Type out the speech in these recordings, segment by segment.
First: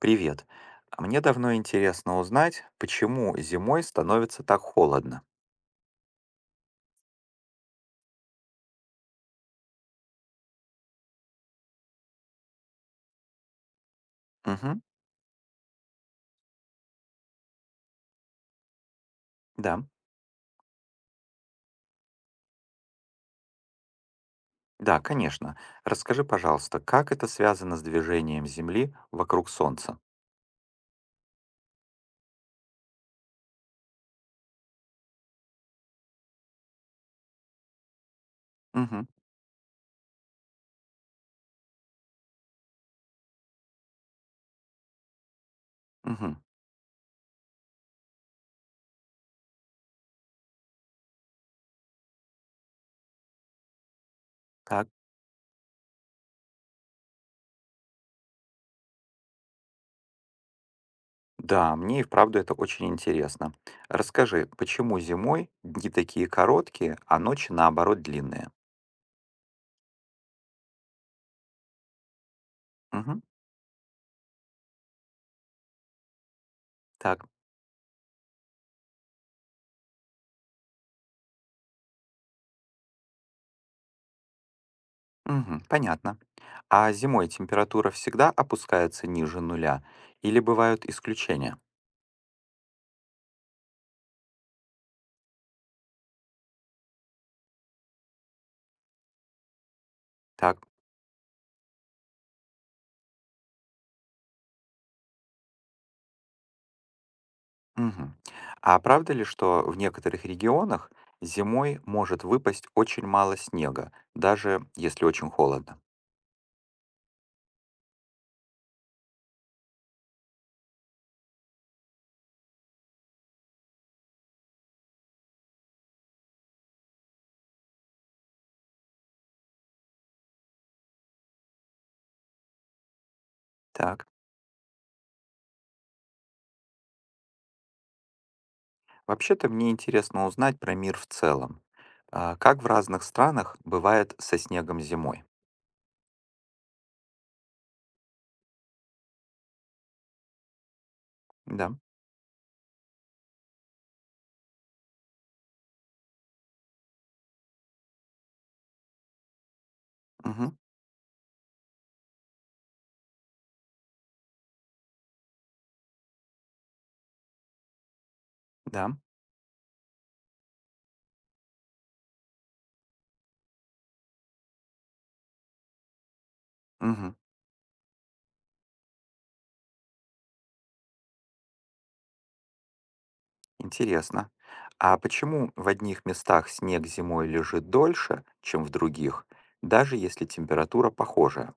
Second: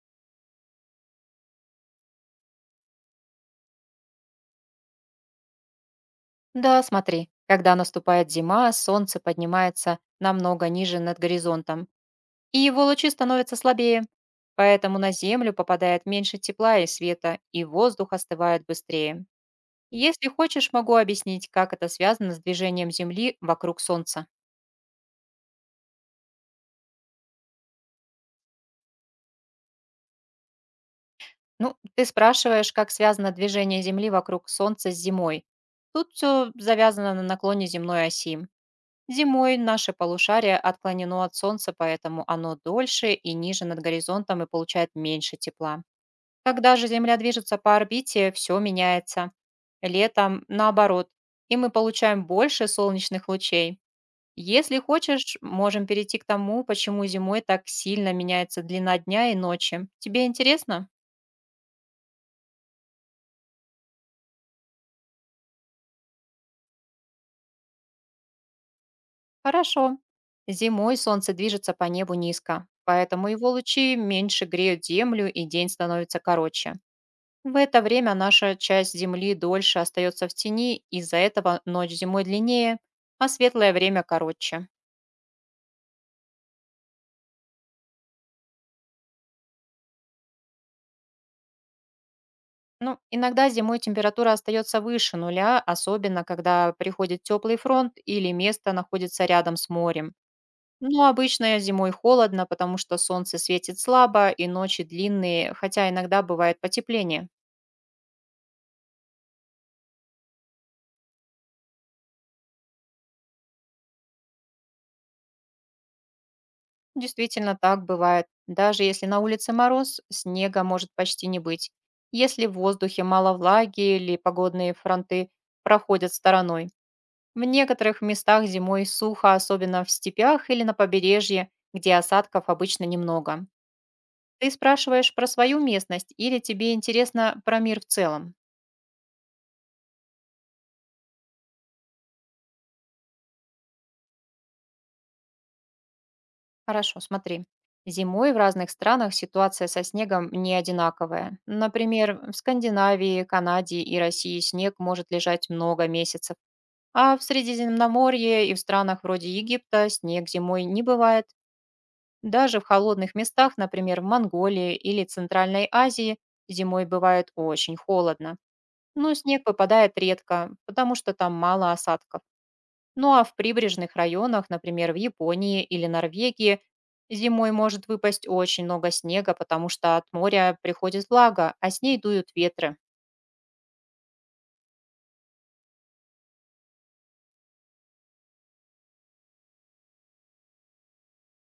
Привет. А мне давно интересно узнать, почему зимой становится так холодно. Да, смотри, когда наступает зима, солнце поднимается намного ниже над горизонтом, и его лучи становятся слабее. Угу, Поэтому на Землю попадает меньше тепла и света, и воздух остывает быстрее. да. Если хочешь, могу объяснить, как это связано с движением Земли вокруг Солнца. Да, конечно. Расскажи, пожалуйста, как это связано с движением Земли вокруг Солнца? Ну, ты спрашиваешь, как связано движение Земли вокруг Солнца с зимой. Тут все завязано на наклоне земной оси. Угу, Зимой наше полушарие отклонено от Солнца, поэтому оно дольше и ниже над горизонтом и получает меньше тепла. угу. Когда же Земля движется по орбите, все меняется. Летом наоборот, и мы получаем больше солнечных лучей. Если Так. хочешь, можем перейти к тому, почему зимой так сильно меняется длина дня и ночи. Тебе интересно? Да, мне и вправду это очень интересно. Расскажи, почему зимой дни такие короткие, а ночи наоборот длинные? Хорошо. Зимой Солнце движется по небу низко, Угу, поэтому его лучи меньше греют Землю и день становится короче. так. В это время наша часть Земли дольше остается в тени, из-за этого ночь зимой длиннее, а светлое время короче. Угу, понятно. А зимой температура всегда опускается ниже нуля или бывают исключения? Ну, иногда зимой температура остается выше нуля, особенно когда приходит теплый фронт или место находится рядом с морем. Так. Но обычно зимой холодно, потому что солнце светит слабо и ночи длинные, хотя иногда бывает потепление. Мгм. А правда ли, что в некоторых регионах зимой может выпасть очень мало снега, даже если очень холодно? Действительно, так бывает. Даже если на улице мороз, снега может почти не быть, если в воздухе мало влаги или погодные фронты проходят стороной. В некоторых местах зимой сухо, особенно в степях или на побережье, где осадков обычно немного. Так, Ты спрашиваешь про свою местность или тебе интересно про мир в целом? вообще-то мне интересно узнать про мир в целом. А, как в разных странах бывает со снегом зимой? Хорошо, смотри. Зимой в разных странах ситуация со снегом не одинаковая. Да, Например, в Скандинавии, Канаде и России снег может лежать много месяцев, а в Средиземноморье и в странах вроде Египта снег мгм, зимой не бывает. Даже в холодных местах, например, в Монголии или Центральной Азии, зимой бывает очень холодно. да, Но снег выпадает редко, потому что там мало осадков. Ну а в прибрежных районах, например, в Японии или Норвегии, мгм, зимой может выпасть очень много снега, потому что от моря приходит влага, а с ней дуют ветры. интересно. А почему в одних местах снег зимой лежит дольше, чем в других, даже если температура похожая?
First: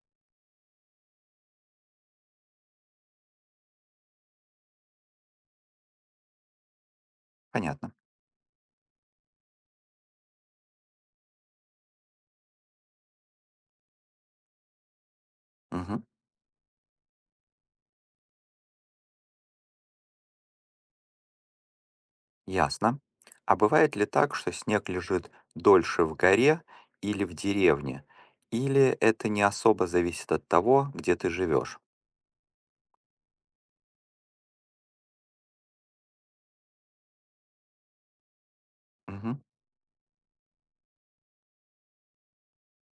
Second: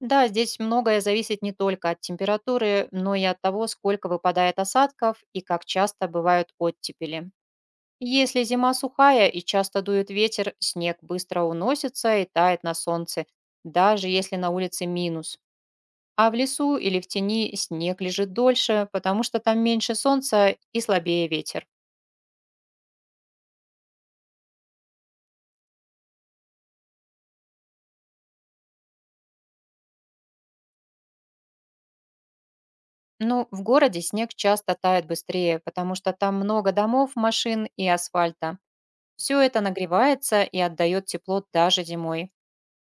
Да, здесь многое зависит не только от температуры, но и от того, сколько выпадает осадков и как часто бывают оттепели. Понятно. Если зима сухая и часто дует ветер, снег быстро уносится и тает на солнце, даже если на улице минус. Мгм. А в лесу или в тени снег лежит дольше, потому что там меньше солнца и слабее ветер. Ясно. А бывает ли так, что снег лежит дольше в горе или в деревне? Или это не особо зависит от того, где ты живешь? Ну, в городе снег часто тает быстрее, потому что там много домов, машин и асфальта. Все Мгм. это нагревается и отдает тепло даже зимой.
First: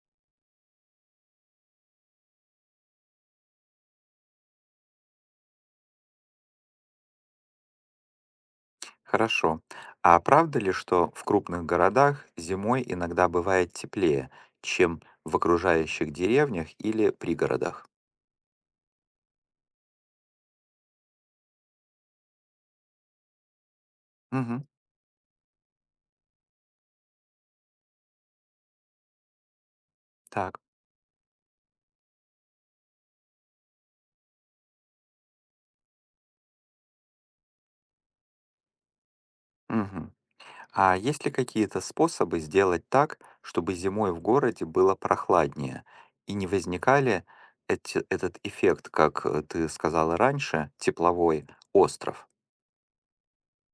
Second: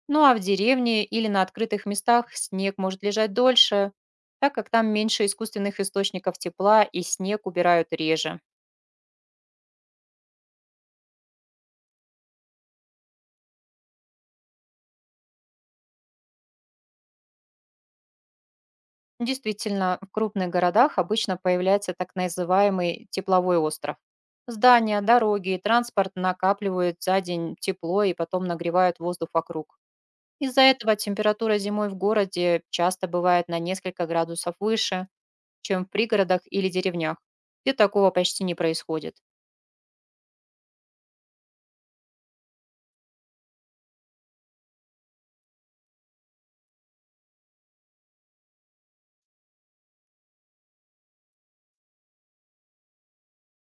Ну а в деревне или на открытых местах снег может лежать дольше, так как там меньше искусственных источников тепла и снег убирают реже. Хорошо. А правда ли, что в крупных городах зимой иногда бывает теплее, чем в окружающих деревнях или пригородах? Действительно, в крупных городах обычно появляется так называемый тепловой остров. Мгм. Здания, дороги и транспорт накапливают за день тепло и потом нагревают воздух вокруг. Из-за Так. этого температура зимой в городе часто бывает на несколько градусов выше, чем в пригородах или деревнях, где такого почти не происходит. Мгм. А есть ли какие-то способы сделать так, чтобы зимой в городе было прохладнее и не возникали этот эффект, как ты сказала раньше, тепловой остров?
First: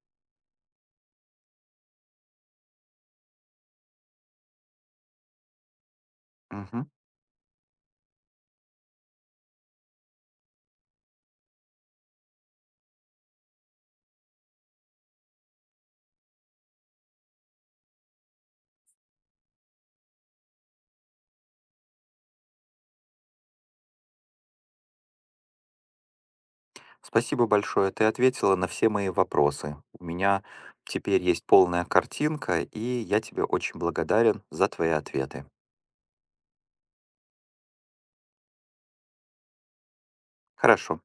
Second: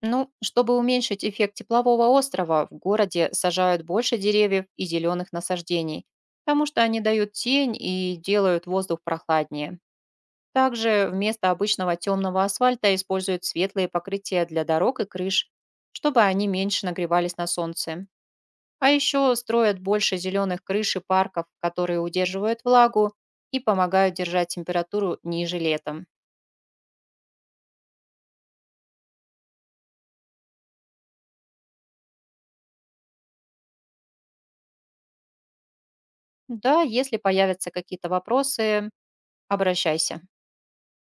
Ну, чтобы уменьшить эффект теплового острова, в городе сажают больше деревьев и зеленых насаждений, потому что Мгм. они дают тень и делают воздух прохладнее. Также вместо обычного темного асфальта используют светлые покрытия для дорог и крыш, чтобы они меньше нагревались на солнце. А еще строят больше зеленых крыш и парков, которые удерживают влагу и помогают держать температуру ниже летом. Спасибо большое, ты ответила на все мои вопросы. У меня теперь есть полная картинка, и я тебе очень благодарен за твои ответы. Да, если появятся какие-то вопросы, обращайся. Хорошо.